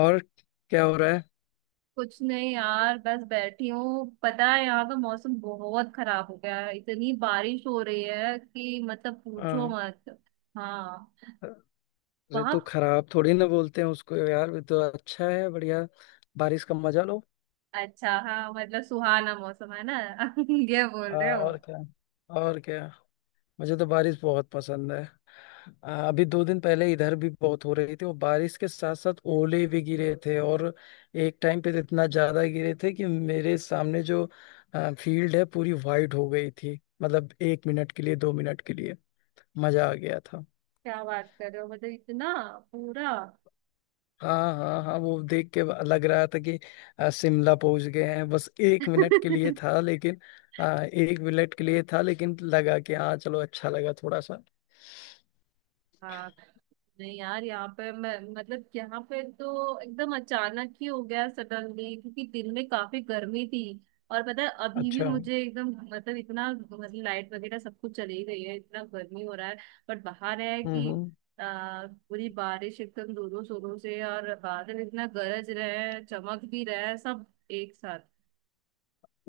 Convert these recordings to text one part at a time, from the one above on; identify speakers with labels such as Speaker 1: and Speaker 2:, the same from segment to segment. Speaker 1: और क्या हो रहा है?
Speaker 2: कुछ नहीं यार, बस बैठी हूँ। पता है, यहाँ का मौसम बहुत खराब हो गया है। इतनी बारिश हो रही है कि मतलब पूछो
Speaker 1: हाँ।
Speaker 2: मत। हाँ।
Speaker 1: अरे,
Speaker 2: वहाँ।
Speaker 1: तो खराब थोड़ी ना बोलते हैं उसको यार, ये तो अच्छा है, बढ़िया। बारिश का मजा लो।
Speaker 2: अच्छा, हाँ, मतलब सुहाना मौसम है ना। ये बोल
Speaker 1: हाँ,
Speaker 2: रहे हो?
Speaker 1: और क्या। और क्या। मुझे तो बारिश बहुत पसंद है। अभी 2 दिन पहले इधर भी बहुत हो रही थी, और बारिश के साथ साथ ओले भी गिरे थे। और एक टाइम पे तो इतना ज्यादा गिरे थे कि मेरे सामने जो फील्ड है पूरी वाइट हो गई थी, मतलब 1 मिनट के लिए, 2 मिनट के लिए। मजा आ गया था।
Speaker 2: क्या बात कर रहे हो, मतलब इतना पूरा।
Speaker 1: हाँ, हाँ, हाँ, वो देख के लग रहा था कि शिमला पहुंच गए हैं। बस 1 मिनट के लिए था लेकिन। 1 मिनट के लिए था लेकिन लगा कि हाँ चलो, अच्छा लगा थोड़ा सा।
Speaker 2: हाँ। नहीं यार, यहाँ पे मैं, मतलब यहाँ पे तो एकदम अचानक ही हो गया, सडनली, क्योंकि दिन में काफी गर्मी थी। और पता है, अभी भी
Speaker 1: अच्छा।
Speaker 2: मुझे एकदम, मतलब इतना, मतलब लाइट वगैरह सब कुछ चली गई है, इतना गर्मी हो रहा है। बट बाहर है
Speaker 1: हम्म
Speaker 2: कि
Speaker 1: हम्म।
Speaker 2: पूरी बारिश एकदम जोरों शोरों से, और बादल इतना गरज रहे हैं, चमक भी रहे हैं, सब एक साथ।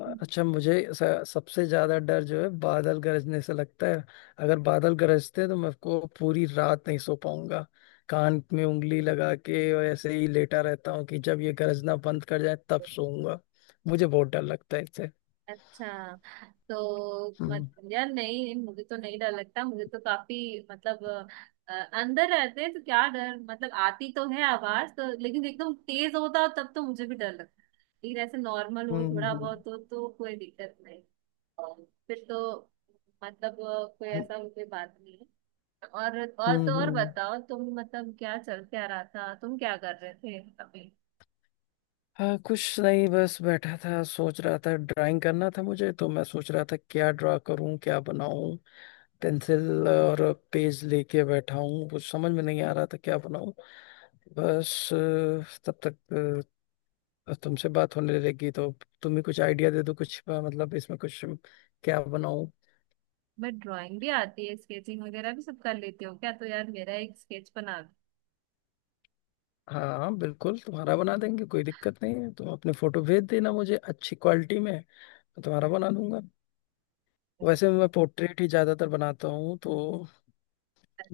Speaker 1: अच्छा, मुझे सबसे ज्यादा डर जो है बादल गरजने से लगता है। अगर बादल गरजते हैं तो मैं को पूरी रात नहीं सो पाऊंगा। कान में उंगली लगा के और ऐसे ही लेटा रहता हूँ कि जब ये गरजना बंद कर जाए तब सोऊंगा। मुझे बहुत डर लगता है इससे।
Speaker 2: अच्छा। तो मत,
Speaker 1: हम्म
Speaker 2: यार, नहीं, मुझे तो नहीं डर लगता। मुझे तो काफी मतलब अ, अंदर रहते हैं तो क्या डर। मतलब आती तो है आवाज तो, लेकिन एकदम तेज होता हो तब तो मुझे भी डर लगता है। लेकिन ऐसे नॉर्मल हो, थोड़ा
Speaker 1: हम्म हम्म।
Speaker 2: बहुत हो तो कोई दिक्कत नहीं। और फिर तो मतलब कोई
Speaker 1: हम्म।
Speaker 2: ऐसा कोई बात नहीं है। और
Speaker 1: हम्म
Speaker 2: तो और
Speaker 1: हम्म।
Speaker 2: बताओ तुम, मतलब क्या चल, क्या रहा था, तुम क्या कर रहे थे अभी?
Speaker 1: हाँ, कुछ नहीं, बस बैठा था सोच रहा था ड्राइंग करना था मुझे, तो मैं सोच रहा था क्या ड्रा करूं, क्या बनाऊं। पेंसिल और पेज लेके बैठा हूं, कुछ समझ में नहीं आ रहा था क्या बनाऊं। बस तब तक तुमसे बात होने लगी, तो तुम भी कुछ आइडिया दे दो। कुछ मतलब इसमें कुछ क्या बनाऊं?
Speaker 2: मैं ड्राइंग भी आती है, स्केचिंग वगैरह भी सब कर लेती हूँ, क्या तो यार मेरा एक स्केच बना।
Speaker 1: हाँ, हाँ, बिल्कुल, तुम्हारा बना देंगे, कोई दिक्कत नहीं है। तुम अपने फोटो भेज देना मुझे अच्छी क्वालिटी में, मैं तुम्हारा बना दूंगा।
Speaker 2: हाँ।
Speaker 1: वैसे मैं पोर्ट्रेट ही ज्यादातर बनाता हूँ, तो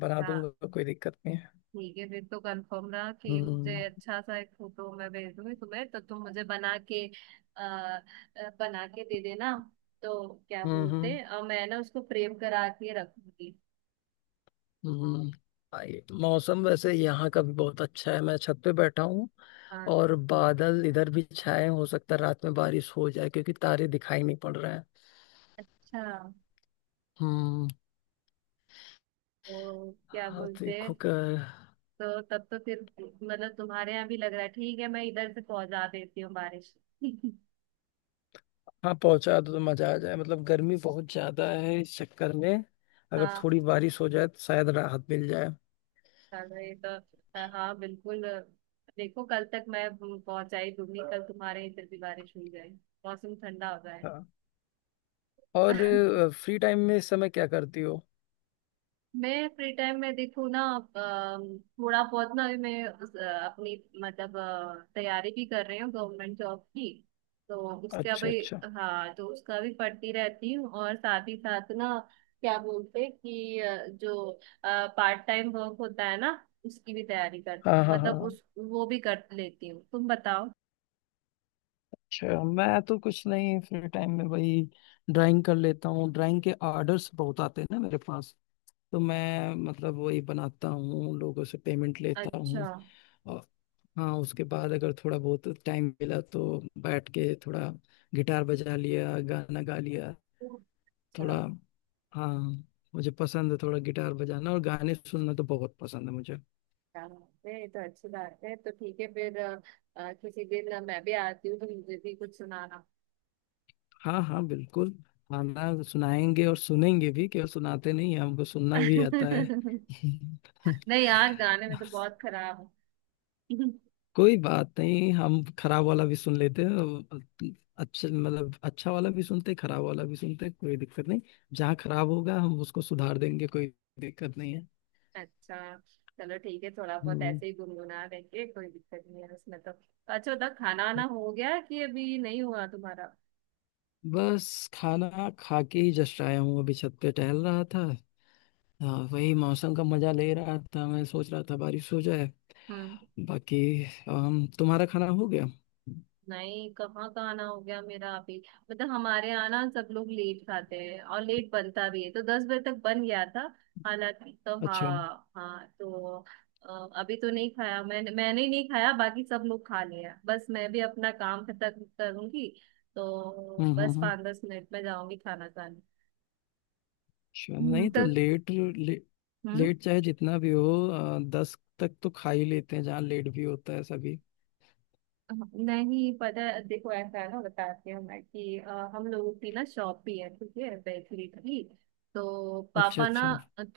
Speaker 1: बना दूंगा, कोई दिक्कत नहीं है।
Speaker 2: ठीक है, फिर तो कंफर्म रहा कि मुझे
Speaker 1: हम्म
Speaker 2: अच्छा सा एक फोटो मैं भेज दूंगी तुम्हें, तो तुम मुझे बना के आ, आ, बना के दे देना। तो क्या
Speaker 1: हम्म
Speaker 2: बोलते
Speaker 1: हम्म
Speaker 2: हैं, मैं ना उसको फ्रेम करा के रखूंगी।
Speaker 1: हम्म। मौसम वैसे यहाँ का भी बहुत अच्छा है, मैं छत पे बैठा हूँ।
Speaker 2: हाँ।
Speaker 1: और बादल इधर भी छाए हैं। हो सकता है रात में बारिश हो जाए क्योंकि तारे दिखाई नहीं पड़ रहे हैं।
Speaker 2: अच्छा,
Speaker 1: हम्म।
Speaker 2: तो क्या
Speaker 1: हाँ,
Speaker 2: बोलते हैं।
Speaker 1: देखो।
Speaker 2: तो तब तो फिर मतलब तुम्हारे यहाँ भी लग रहा है। ठीक है, मैं इधर से पहुंचा देती हूँ बारिश।
Speaker 1: हाँ, पहुंचा दो तो मजा आ जाए, मतलब गर्मी बहुत ज्यादा है इस चक्कर में। अगर
Speaker 2: हाँ,
Speaker 1: थोड़ी बारिश हो जाए तो शायद राहत मिल जाए।
Speaker 2: चलो ये तो हाँ बिल्कुल। देखो, कल तक मैं पहुंचाई दूंगी, कल तुम्हारे इधर भी बारिश हो जाए, मौसम ठंडा हो जाए।
Speaker 1: हाँ। और फ्री टाइम में इस समय क्या करती हो?
Speaker 2: मैं फ्री टाइम में देखूँ ना, थोड़ा बहुत ना, अभी मैं अपनी मतलब तैयारी भी कर रही हूँ गवर्नमेंट जॉब की। तो उसका
Speaker 1: अच्छा
Speaker 2: भी।
Speaker 1: अच्छा।
Speaker 2: हाँ, तो उसका भी पढ़ती रहती हूँ, और साथ ही साथ ना, क्या बोलते हैं कि जो पार्ट टाइम वर्क होता है ना, उसकी भी तैयारी कर,
Speaker 1: हाँ हाँ
Speaker 2: मतलब
Speaker 1: हाँ।
Speaker 2: उस वो भी कर लेती हूँ। तुम बताओ।
Speaker 1: अच्छा, मैं तो कुछ नहीं, फ्री टाइम में वही ड्राइंग कर लेता हूँ। ड्राइंग के आर्डर्स बहुत आते हैं ना मेरे पास, तो मैं मतलब वही बनाता हूँ, लोगों से पेमेंट लेता हूँ।
Speaker 2: अच्छा,
Speaker 1: और हाँ, उसके बाद अगर थोड़ा बहुत टाइम मिला तो बैठ के थोड़ा गिटार बजा लिया, गाना गा लिया थोड़ा।
Speaker 2: अच्छा।
Speaker 1: हाँ, मुझे पसंद है थोड़ा गिटार बजाना, और गाने सुनना तो बहुत पसंद है मुझे।
Speaker 2: क्या बात है, ये तो अच्छी बात है। तो ठीक है फिर, किसी दिन मैं भी आती हूँ तो मुझे भी कुछ सुनाना।
Speaker 1: हाँ, हाँ, बिल्कुल। खाना सुनाएंगे और सुनेंगे भी, क्यों सुनाते नहीं हैं, हमको सुनना भी आता है।
Speaker 2: नहीं यार, गाने में तो बहुत खराब हूँ।
Speaker 1: कोई बात नहीं, हम खराब वाला भी सुन लेते हैं। और अच्छा, मतलब अच्छा वाला भी सुनते हैं, खराब वाला भी सुनते हैं, कोई दिक्कत नहीं। जहाँ खराब होगा हम उसको सुधार देंगे, कोई दिक्कत नहीं है।
Speaker 2: अच्छा। चलो ठीक है, थोड़ा बहुत
Speaker 1: हम्म
Speaker 2: ऐसे ही गुनगुना लेंगे, कोई दिक्कत नहीं है उसमें तो। अच्छा बता, खाना वाना हो गया कि अभी नहीं हुआ तुम्हारा?
Speaker 1: बस खाना खा के ही जस्ट आया हूँ, अभी छत पे टहल रहा था। हाँ, वही मौसम का मजा ले रहा था, मैं सोच रहा था बारिश हो जाए।
Speaker 2: हम्म।
Speaker 1: बाकी तुम्हारा खाना हो गया?
Speaker 2: नहीं, कहाँ का आना हो गया मेरा अभी। मतलब हमारे यहाँ ना सब लोग लेट खाते हैं और लेट बनता भी है, तो 10 बजे तक बन गया था, हालांकि तो।
Speaker 1: अच्छा।
Speaker 2: हाँ हाँ तो। अभी तो नहीं खाया, मैंने मैंने नहीं खाया, बाकी सब लोग खा लिया। बस मैं भी अपना काम खत्म करूंगी, तो बस
Speaker 1: हम्म।
Speaker 2: 5-10 मिनट में जाऊंगी खाना खाने।
Speaker 1: अच्छा,
Speaker 2: हम्म,
Speaker 1: नहीं तो
Speaker 2: तो
Speaker 1: लेट
Speaker 2: हम्म।
Speaker 1: लेट चाहे जितना भी हो 10 तक तो खा ही लेते हैं, जहाँ लेट भी होता है सभी।
Speaker 2: हाँ, नहीं, पता है, देखो ऐसा है ना, बताती हूँ मैं कि हम लोगों की ना शॉप भी है, ठीक है, बेकरी की। तो
Speaker 1: अच्छा
Speaker 2: पापा ना
Speaker 1: अच्छा।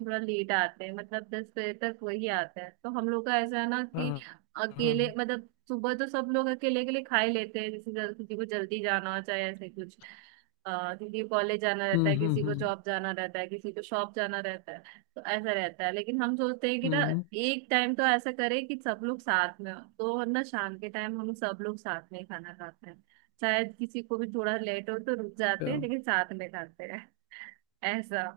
Speaker 2: थोड़ा लेट आते हैं, मतलब 10 बजे तक वही आते हैं, तो हम लोग का ऐसा है ना कि।
Speaker 1: हाँ हाँ।
Speaker 2: अकेले मतलब सुबह तो सब लोग अकेले अकेले खा ही लेते हैं, जैसे किसी को जल्दी जाना हो, चाहे ऐसे कुछ। किसी को कॉलेज जाना रहता
Speaker 1: हम्म
Speaker 2: है,
Speaker 1: हम्म
Speaker 2: किसी को
Speaker 1: हम्म
Speaker 2: जॉब जाना रहता है, किसी को शॉप जाना रहता है। तो ऐसा रहता है, लेकिन हम सोचते हैं कि ना,
Speaker 1: हम्म।
Speaker 2: एक टाइम तो ऐसा करें कि सब लोग साथ में हो, तो ना शाम के टाइम हम सब लोग साथ में ही खाना खाते हैं। शायद किसी को भी थोड़ा लेट हो तो रुक जाते हैं,
Speaker 1: अच्छा।
Speaker 2: लेकिन साथ में खाते हैं। ऐसा।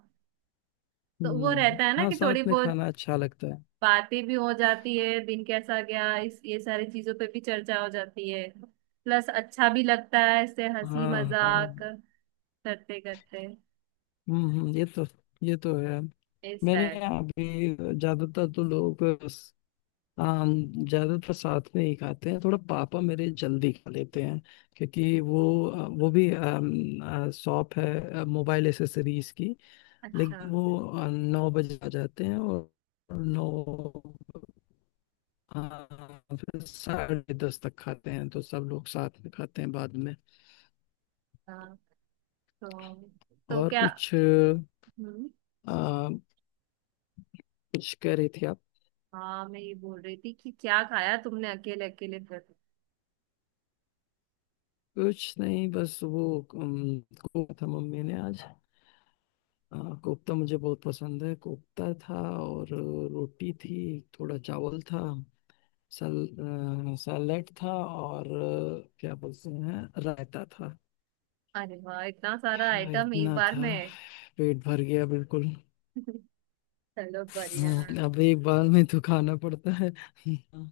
Speaker 2: तो वो रहता है ना
Speaker 1: हाँ,
Speaker 2: कि थोड़ी
Speaker 1: साथ में
Speaker 2: बहुत
Speaker 1: खाना अच्छा लगता है।
Speaker 2: बातें भी हो जाती है, दिन कैसा गया इस, ये सारी चीजों पे भी चर्चा हो जाती है। प्लस अच्छा भी लगता है इससे, हंसी
Speaker 1: हाँ हाँ।
Speaker 2: मजाक करते करते।
Speaker 1: हम्म हम्म, ये तो ये तो है।
Speaker 2: इस
Speaker 1: मेरे
Speaker 2: टाइप।
Speaker 1: यहाँ भी ज्यादातर तो लोग, हाँ हम ज्यादातर साथ में ही खाते हैं। थोड़ा पापा मेरे जल्दी खा लेते हैं, क्योंकि वो वो भी शॉप है मोबाइल एसेसरीज की।
Speaker 2: अच्छा।
Speaker 1: लेकिन वो 9 बजे आ जाते हैं। और नौ, हाँ, फिर 10:30 तक खाते हैं तो सब लोग साथ में खाते हैं बाद में।
Speaker 2: हाँ, तो तो
Speaker 1: और
Speaker 2: क्या।
Speaker 1: कुछ
Speaker 2: हम्म।
Speaker 1: कुछ कह रही थी आप?
Speaker 2: हाँ, मैं ये बोल रही थी कि क्या खाया तुमने अकेले अकेले फिर।
Speaker 1: कुछ नहीं, बस वो को था, मम्मी ने आज, हाँ कोफ्ता, मुझे बहुत पसंद है। कोफ्ता था, और रोटी थी, थोड़ा चावल था, सल सैलेड था, और क्या बोलते हैं रायता था।
Speaker 2: अरे वाह, इतना सारा
Speaker 1: हाँ,
Speaker 2: आइटम एक
Speaker 1: इतना
Speaker 2: बार
Speaker 1: था,
Speaker 2: में!
Speaker 1: पेट भर गया बिल्कुल।
Speaker 2: चलो बढ़िया।
Speaker 1: अब एक बार में तो खाना पड़ता है। हाँ।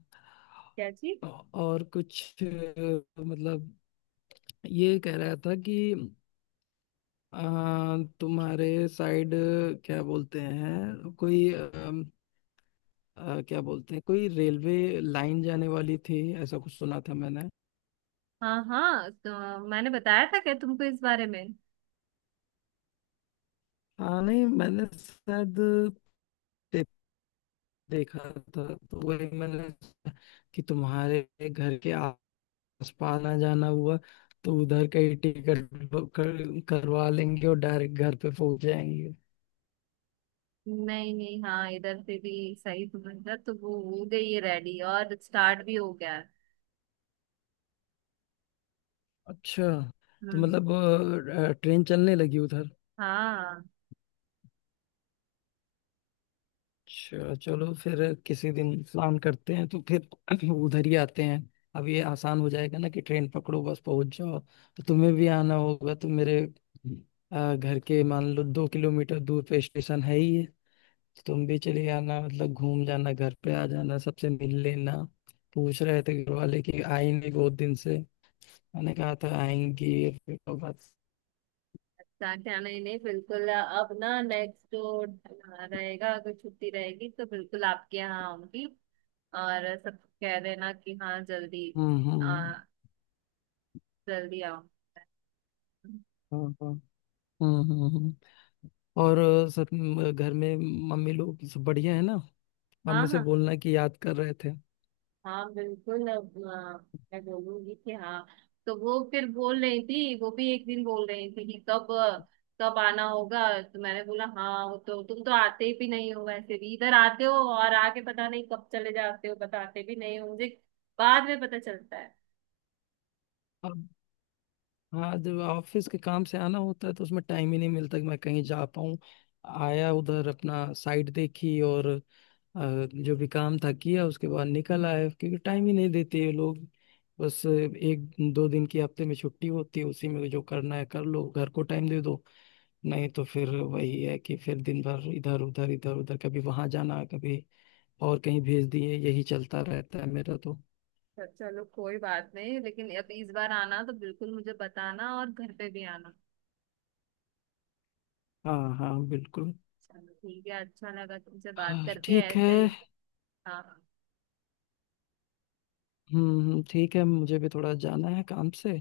Speaker 2: क्या जी।
Speaker 1: और कुछ मतलब ये कह रहा था कि अ, तुम्हारे साइड क्या बोलते हैं कोई क्या बोलते हैं कोई रेलवे लाइन जाने वाली थी, ऐसा कुछ सुना था मैंने।
Speaker 2: हाँ, हाँ, तो मैंने बताया था क्या तुमको इस बारे में।
Speaker 1: हाँ नहीं, मैंने शायद दे- देखा था, तो वही मैंने कि तुम्हारे घर के आसपास ना जाना हुआ तो उधर का ही टिकट बुक करवा लेंगे, और डायरेक्ट घर पे पहुंच जाएंगे।
Speaker 2: नहीं नहीं, हाँ, इधर से भी सही समझा, तो वो हो गई है रेडी और स्टार्ट भी हो गया है।
Speaker 1: अच्छा, तो
Speaker 2: हम्म।
Speaker 1: मतलब ट्रेन चलने लगी उधर।
Speaker 2: हाँ।
Speaker 1: अच्छा, चलो फिर किसी दिन प्लान करते हैं, तो फिर उधर ही आते हैं। अब ये आसान हो जाएगा ना कि ट्रेन पकड़ो, बस पहुंच जाओ। तो तुम्हें भी आना होगा, तो मेरे घर के मान लो 2 किलोमीटर दूर पे स्टेशन है ही है। तो तुम भी चले आना, मतलब घूम जाना, घर पे आ जाना, सबसे मिल लेना। पूछ रहे थे घर वाले कि आएंगे बहुत दिन से, मैंने कहा था आएंगे, फिर तो बस।
Speaker 2: अच्छा क्या, नहीं नहीं, बिल्कुल, अब ना नेक्स्ट जो रहेगा, अगर छुट्टी रहेगी तो बिल्कुल आपके यहाँ आऊंगी। और सब कह देना कि हाँ जल्दी, आ,
Speaker 1: हम्म।
Speaker 2: जल्दी आओ।
Speaker 1: हाँ हाँ। हम्म हम्म हम्म। और सब घर में मम्मी लोग सब बढ़िया है ना?
Speaker 2: हाँ
Speaker 1: मम्मी से
Speaker 2: हाँ।
Speaker 1: बोलना कि याद कर रहे थे।
Speaker 2: हाँ बिल्कुल अब, मैं बोलूंगी कि हाँ। तो वो फिर बोल रही थी, वो भी एक दिन बोल रही थी कि कब कब आना होगा। तो मैंने बोला, हाँ वो तो, तुम तो आते भी नहीं हो, वैसे भी इधर आते हो और आके पता नहीं कब चले जाते हो, बताते भी नहीं हो मुझे, बाद में पता चलता है।
Speaker 1: अब, हाँ जब ऑफिस के काम से आना होता है तो उसमें टाइम ही नहीं मिलता कि मैं कहीं जा पाऊँ। आया उधर, अपना साइट देखी और जो भी काम था किया, उसके बाद निकल आया, क्योंकि टाइम ही नहीं देते ये लोग। बस 1-2 दिन की हफ्ते में छुट्टी होती है, उसी में जो करना है कर लो, घर को टाइम दे दो। नहीं तो फिर वही है कि फिर दिन भर इधर उधर इधर उधर, कभी वहां जाना, कभी और कहीं भेज दिए, यही चलता रहता है मेरा तो।
Speaker 2: तो चलो कोई बात नहीं, लेकिन अब इस बार आना तो बिल्कुल मुझे बताना, और घर पे भी आना।
Speaker 1: हाँ हाँ बिल्कुल।
Speaker 2: चलो ठीक है, अच्छा लगा तुमसे बात
Speaker 1: हाँ,
Speaker 2: करके
Speaker 1: ठीक है।
Speaker 2: ऐसे ही। हाँ।
Speaker 1: ठीक है, मुझे भी थोड़ा जाना है काम से।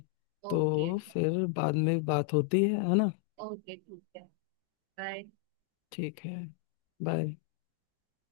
Speaker 2: ओके।
Speaker 1: तो फिर बाद में बात होती है ना।
Speaker 2: ओके, ठीक है। बाय।
Speaker 1: ठीक है। बाय।